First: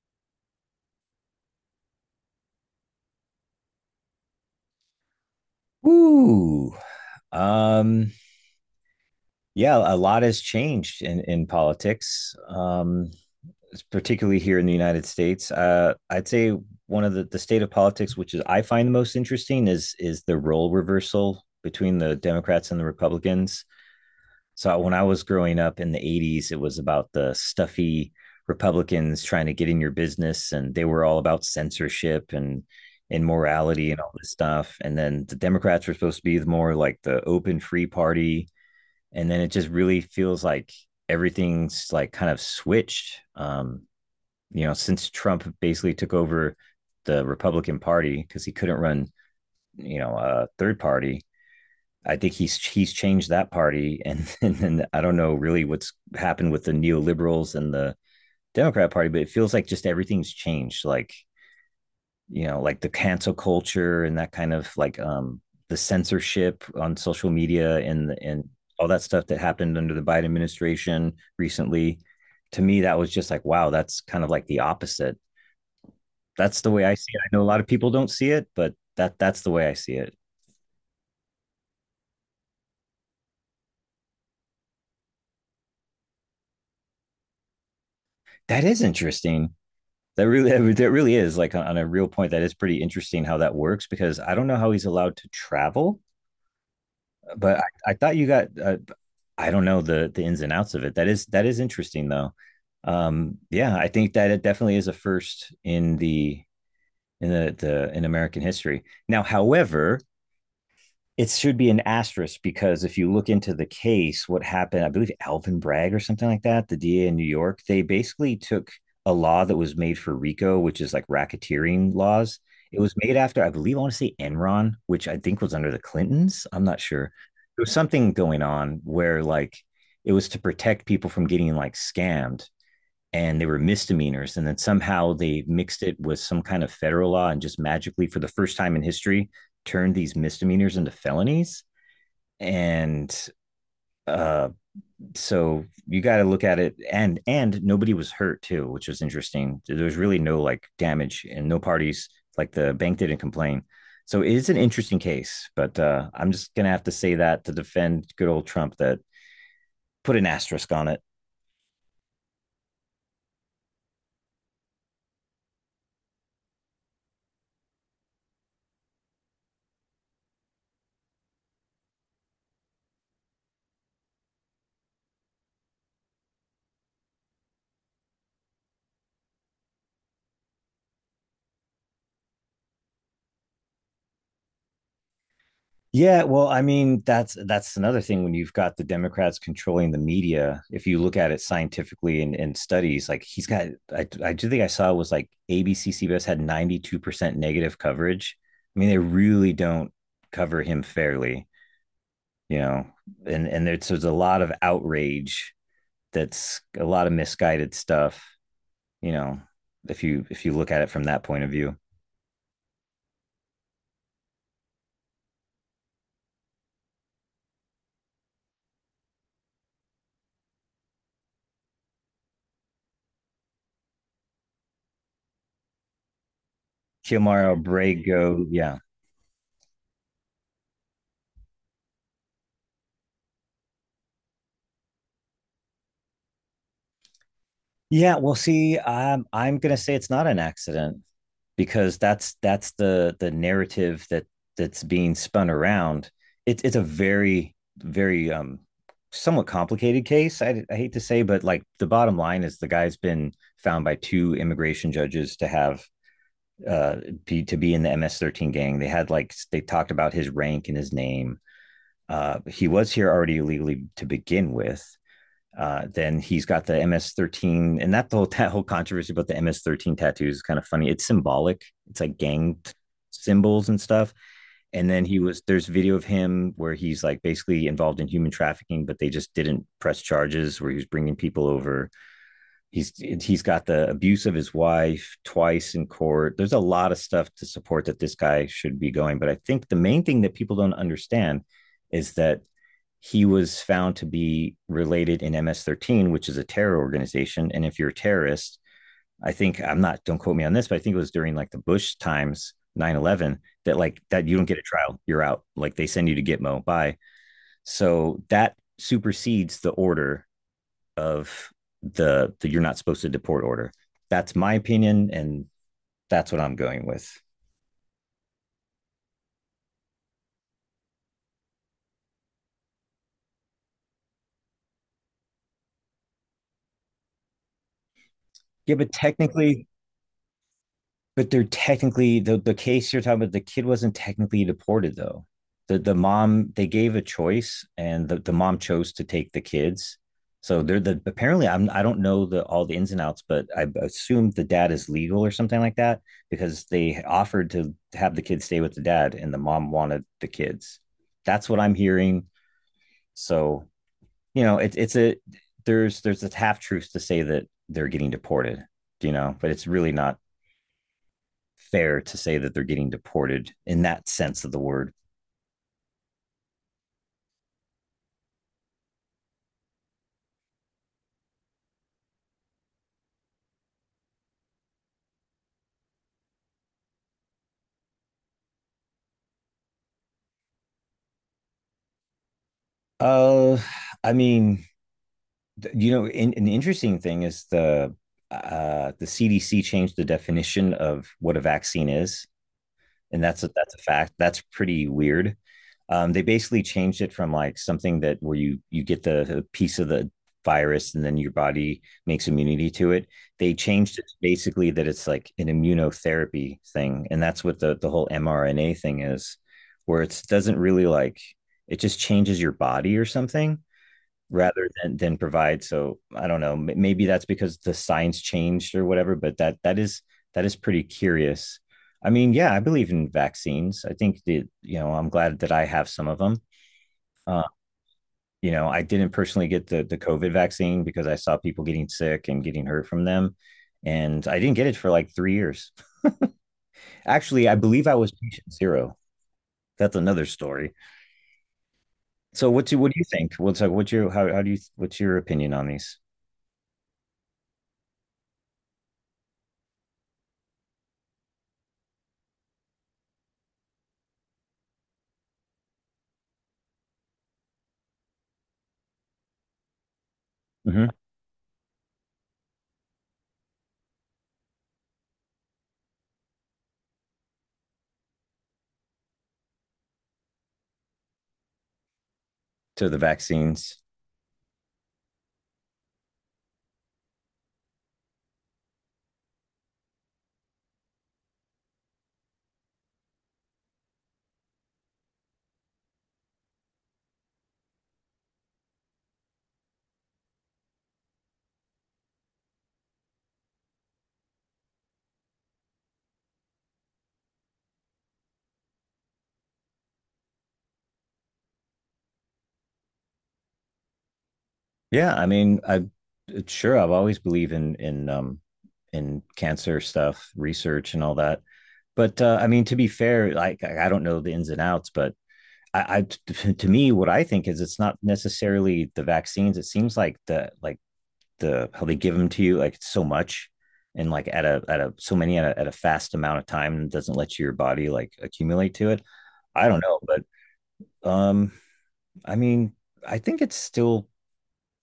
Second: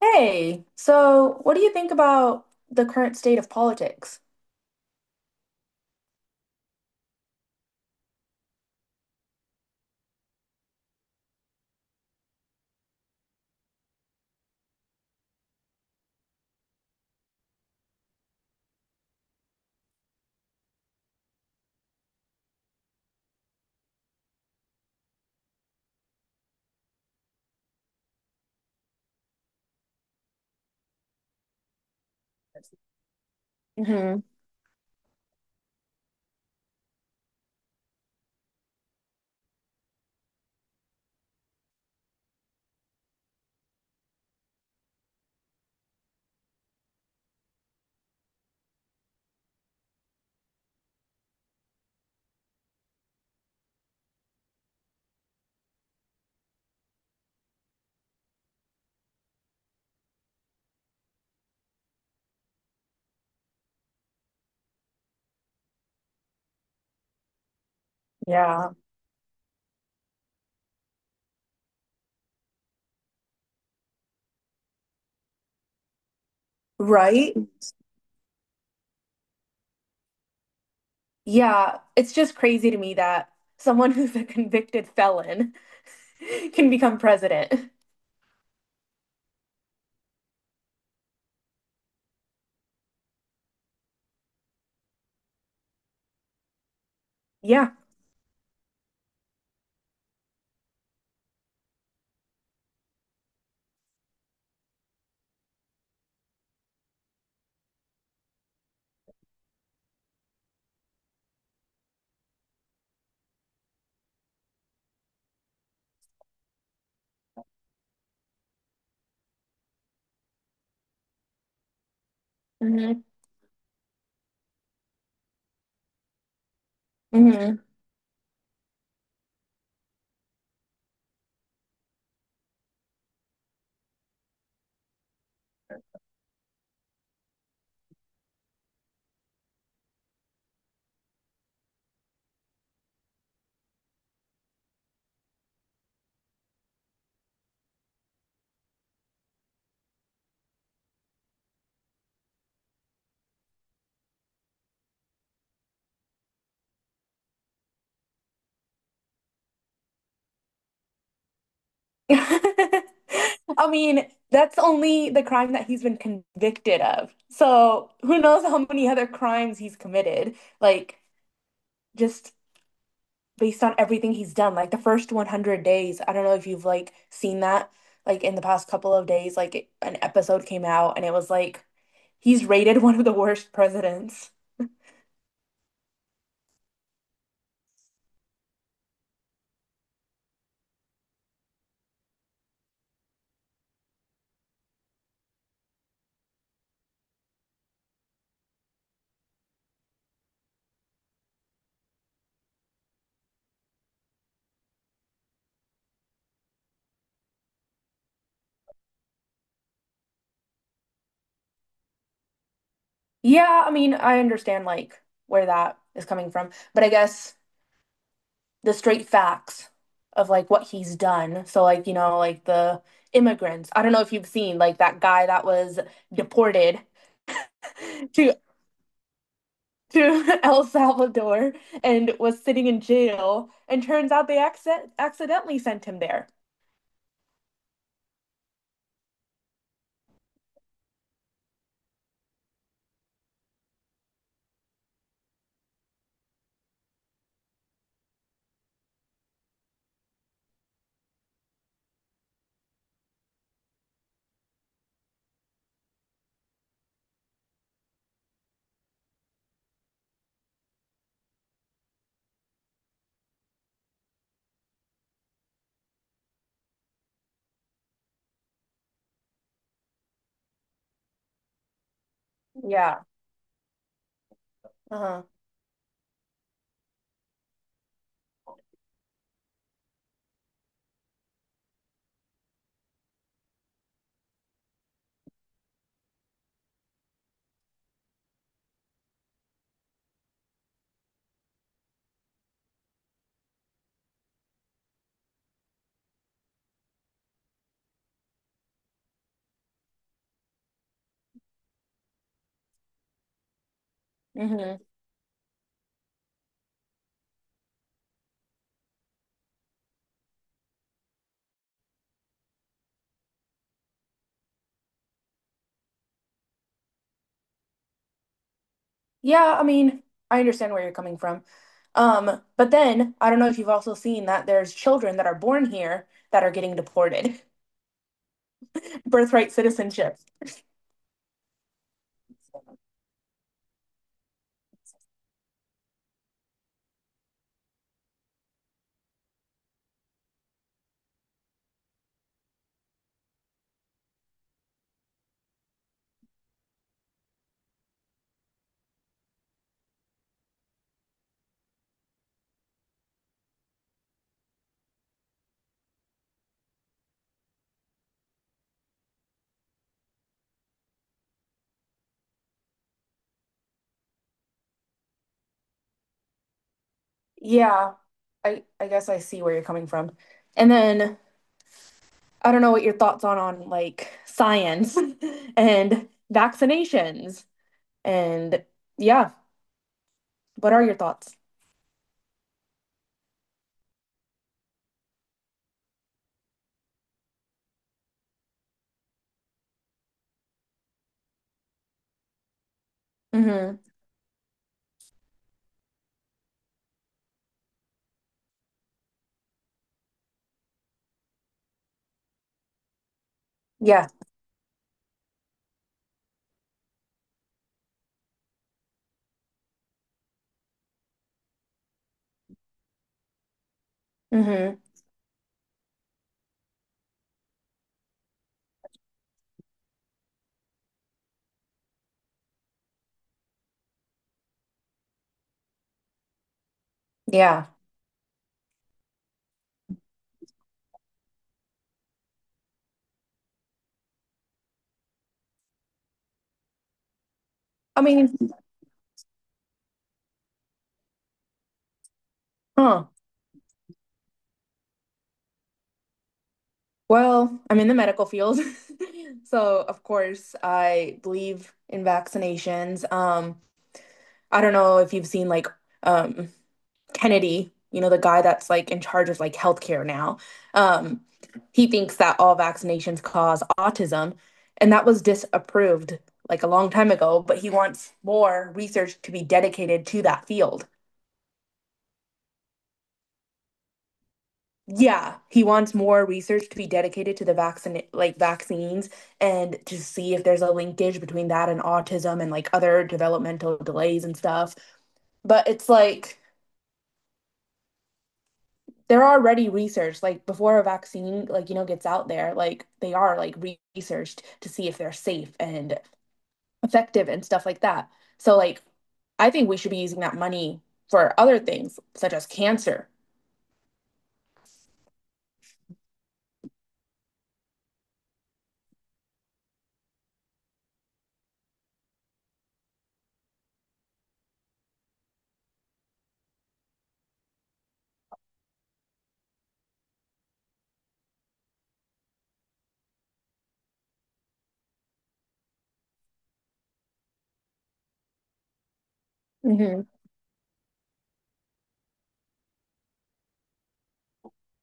Hey, so what do you think about the current state of politics? Ooh, um, yeah, a lot has changed in politics, particularly here in the United States. I'd say one of the state of politics, which is I find the most interesting, is the role reversal between the Democrats and the Republicans. So when I was growing up in the 80s, it was about the stuffy Republicans trying to get in your business, and they were all about censorship and immorality and all Hmm. this stuff. And then the Democrats were supposed to be more like the open free party. And then it just really feels like everything's like kind of switched. Since Trump basically took over the Republican Party because he couldn't run, a third party, I think he's changed that party, and, and I don't know really what's happened with the neoliberals and the Democrat Party, but it feels like just everything's changed. Like like the cancel culture and that kind of like the censorship on social media and Yeah. all that stuff that happened under the Biden administration recently. To me, that was just like wow, that's kind of like the opposite. That's the way I see it. I Right? know a lot of people don't see it, but that's the way I see it. Yeah, it's just crazy to me that someone who's a convicted felon can become president. That is interesting. That really, that really is like on a real point. That is pretty interesting how that works because I don't know how he's allowed to travel, but Yeah. I thought you got, I don't know the ins and outs of it. That is interesting though. Yeah, I think that it definitely is a first in the in American history. Now, however, it should be an asterisk because if you look into the case, what happened, I believe Alvin Bragg or something like that, the DA in New York, they basically took a law that was made for RICO, which is like racketeering laws. It was Hmm. made after, I believe, I want to say Enron, which I think was under the Clintons. I'm not sure. Hmm. There was something going on where like it was to protect people from getting like scammed and they were misdemeanors. And then somehow they mixed it with some kind of federal law and just magically, for the first time in history, turned these misdemeanors into felonies. And uh, so you got to look at it, and nobody was hurt too, which was interesting. There was really no like damage, and no parties like the bank didn't complain. So it is an interesting case, but I'm just gonna have to say that to defend good old Trump that put an asterisk on it. I mean, that's only the crime that he's been convicted of. So who knows how many other crimes he's committed? Like, just based on everything he's done. Like the first 100 days, I don't know if you've seen that like in the past couple of days like an episode came out and it was like he's rated one of the worst presidents. Yeah, well, I mean, that's another thing when you've got the Democrats controlling the media. If you look at it scientifically and in studies, like he's got, I do think I saw it was like ABC CBS had 92% negative coverage. I mean, they really don't cover him fairly. You know, and there's a lot of outrage. That's a lot of misguided stuff. You know, if you look at it from that point of view, Yeah, I mean, I understand like where that is coming from, but I guess the straight facts of like what he's done. So like, you know, like the immigrants. I don't know if you've seen like that guy that was deported Kilmar to Abrego, yeah, to El Salvador and was sitting in jail. And turns out they accidentally sent him there. yeah. Well, see, I'm gonna say it's not an accident because that's the narrative that that's being spun around. It's a very somewhat complicated case. I hate to say, but like the bottom line is the guy's been found by two immigration judges to have uh, to be in the MS13 gang. They had like they talked about his rank and his name. He was here already illegally to begin with. Then he's got the MS13, and that whole that whole controversy about the MS13 tattoos is kind of funny. It's symbolic. It's like gang Yeah. symbols and stuff. And then he Uh-huh. was there's video of him where he's like basically involved in human trafficking, but they just didn't press charges. Where he was bringing people over he's he's got the abuse of his wife twice in court. There's a lot of stuff to support that this guy should be going, but I think the main thing that people don't understand is that he was found to be related in MS13, which is a terror organization. And if you're a terrorist, I think I'm not don't quote me on this, but I think it was during like the bush times 9/11, that like that you don't get a Hmm. trial. You're out, like they send you to gitmo, bye. So that supersedes the order of the you're not supposed to deport order. That's my opinion, and that's what I'm going with. Yeah, I mean, I understand where you're coming from. But then I don't know if you've also seen that there's children that are born here that are getting deported. Yeah, but Birthright technically, citizenship. but they're technically the case you're talking about. The kid wasn't technically deported though. The mom they gave a choice, and the mom chose to take the kids. So they're the apparently I don't know the all the ins and outs, but I assume the dad is legal or something like that because they offered to have the kids stay with the dad, and the mom wanted the kids. That's what I'm hearing. So you know, it's a there's a half truth to say that they're getting deported, you know, but it's really not fair to say that they're getting deported in that sense of the word. Yeah, I guess I see where you're coming from. And then I don't know what your thoughts on like science and vaccinations and yeah. What are your thoughts? Uh, I mean, you know, an interesting thing is the CDC changed the definition of what a vaccine is, and that's Mm-hmm. a fact. That's pretty weird. They basically changed it from like something that where you get the piece of the virus and then your body makes immunity to it. They changed it Yeah. to basically that it's like an immunotherapy thing, and that's what the whole mRNA thing is, where it doesn't really like it just changes your body or something rather Mm-hmm. than provide. So I don't know. Maybe that's because the science changed or whatever. But that is that is pretty curious. I mean, yeah, I believe in vaccines. I think that you know I'm glad that I have some of them. Uh, Yeah. you know, I didn't personally get the COVID vaccine because I saw people getting sick and getting hurt from them, and I didn't get it for like 3 years. Actually, I believe I I was mean, patient zero. That's another story. So what do you huh. think? What's like? What's your how do you what's your opinion on these? Well, I'm in the medical field. So, of course, I believe in vaccinations. I don't know if you've seen like um Kennedy, you know, the guy that's like in charge of like healthcare now. Mhm. Um, he thinks that all vaccinations cause autism, and that was disapproved like a long time ago, but he wants more research to be dedicated to that field. To the vaccines. Yeah, he wants more research to be dedicated to the vaccine, like vaccines, and to see if there's a linkage between that and autism and like other developmental delays and stuff. But it's like they're already researched, like before a vaccine, like you know, gets out there, like they are researched to see if they're safe and effective and stuff like that. So like, I think we should be using that money for other things such as cancer. Yeah, I mean, I sure I've always believed in in cancer stuff, research and all that. But I mean, to be fair, like I don't know the ins and outs, but to me, what I think is it's not necessarily the vaccines. It seems like the how they give them to you, like it's so much, and like at a so many at a fast amount of time doesn't let your body like accumulate to it. I don't know, Hmm. but um, I mean, I think it's still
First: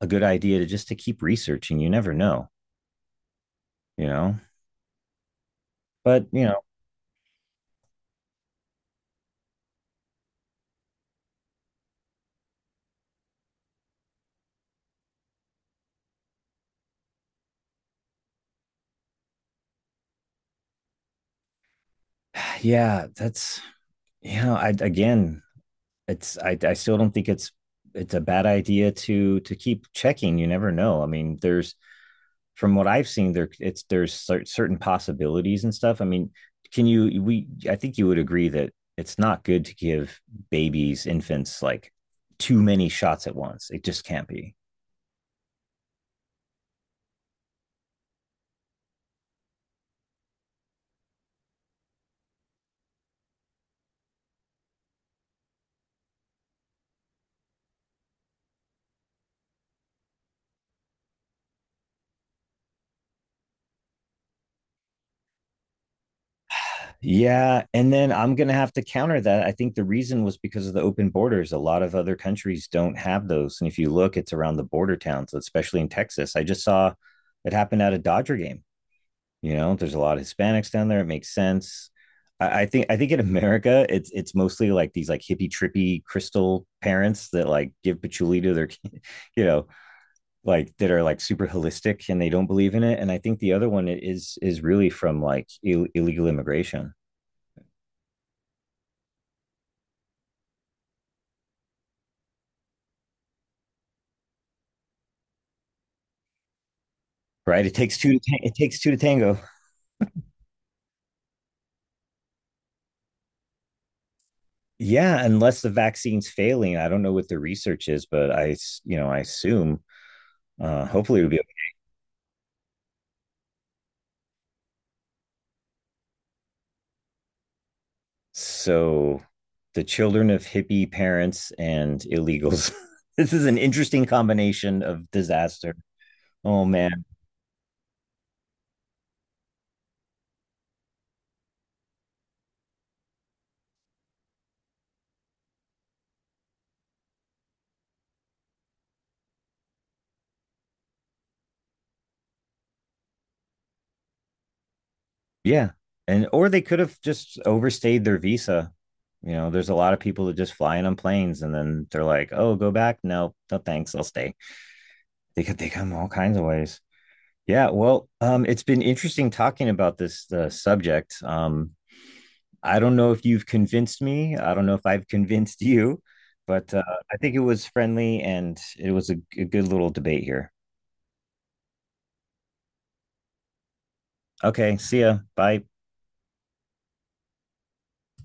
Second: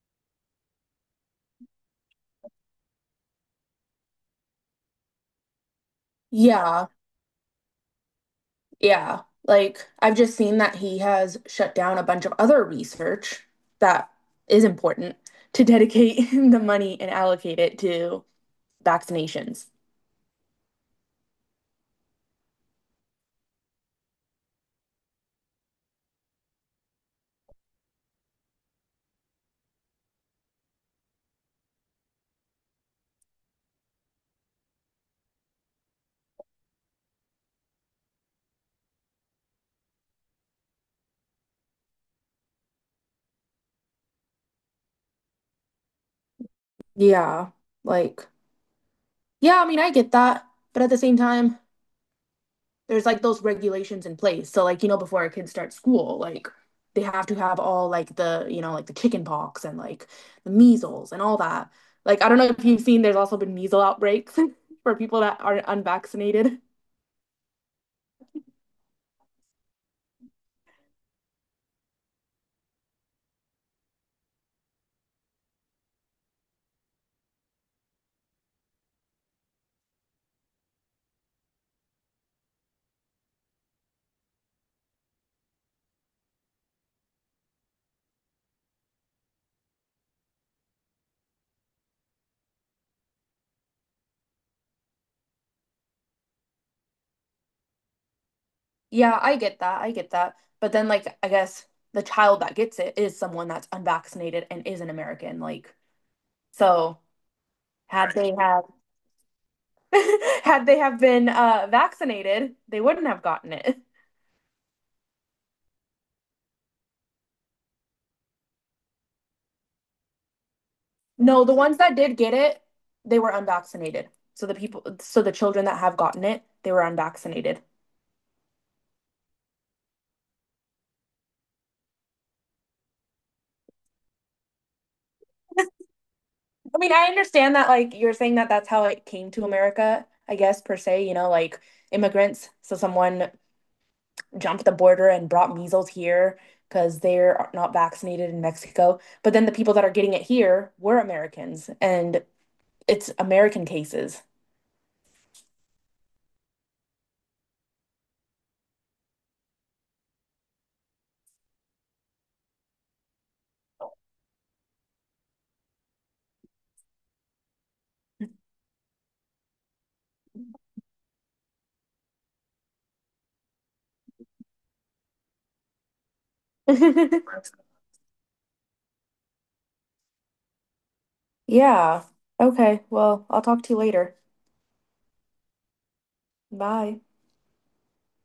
a good idea to just to keep researching. You never know, you know. But you know, Yeah. Yeah, like I've just seen that he has shut down a bunch of other research that is important to dedicate the money and allocate it to vaccinations. yeah, that's you know, it's I still don't think it's a bad idea to keep checking. You never know. I mean, there's from what I've seen, there's certain possibilities and stuff. I mean, can you we I think you would agree that it's not good to give babies infants like too many shots at once. It just can't be. Yeah, like, yeah, I mean, I get that, but at the same time, there's like those regulations in place. So like, you know, before our kids start school, like they have to have all like the, you know, like the chicken pox and like the measles and all that. Like, I don't know if you've seen, there's also been measles outbreaks for people that are unvaccinated. Yeah, and then I'm going to have to counter that. I think the reason was because of the open borders. A lot of other countries don't have those, and if you look, it's around the border towns, especially in Texas. I just saw it happen at a Dodger game. You know, there's a lot of Hispanics down there. It makes sense. I think in America, it's mostly like these like hippie trippy crystal parents that like give patchouli to their, kid, you know, like that are like super holistic and they don't believe in it. And I think the other one is really from like illegal immigration. Yeah, I get that. I get that. But then, like, I guess the child that gets it is someone that's unvaccinated and is an American. Like, so Right? It takes had two. Right. They It have takes two to tango. had they have been vaccinated, they wouldn't have gotten it. Yeah, unless the vaccine's failing, I don't know what the research is, but you know, I assume hopefully it would be No, okay. the ones that did get it, they were unvaccinated. So the people, so the children that have gotten it, they were unvaccinated. So. The children of hippie parents and illegals. This is an interesting combination of disaster. Oh I mean, man, I understand that, like, you're saying that that's how it came to America, I guess, per se, you know, like immigrants. So someone jumped the border and brought measles here because they're not vaccinated in Mexico. But then the people that are getting it here were Americans, and it's American cases. yeah, and or they could have just overstayed their visa. You know, there's a lot of people that just fly in on planes and then they're like, "Oh, go back? No, no, thanks, I'll stay." They come all kinds of ways. Yeah, well, it's been interesting talking about this subject. I don't know if you've convinced me. I don't know if I've convinced you, but I think it was friendly and it was a good little debate here. Yeah. Okay. Well, I'll talk to you later. Okay, see ya. Bye. Bye.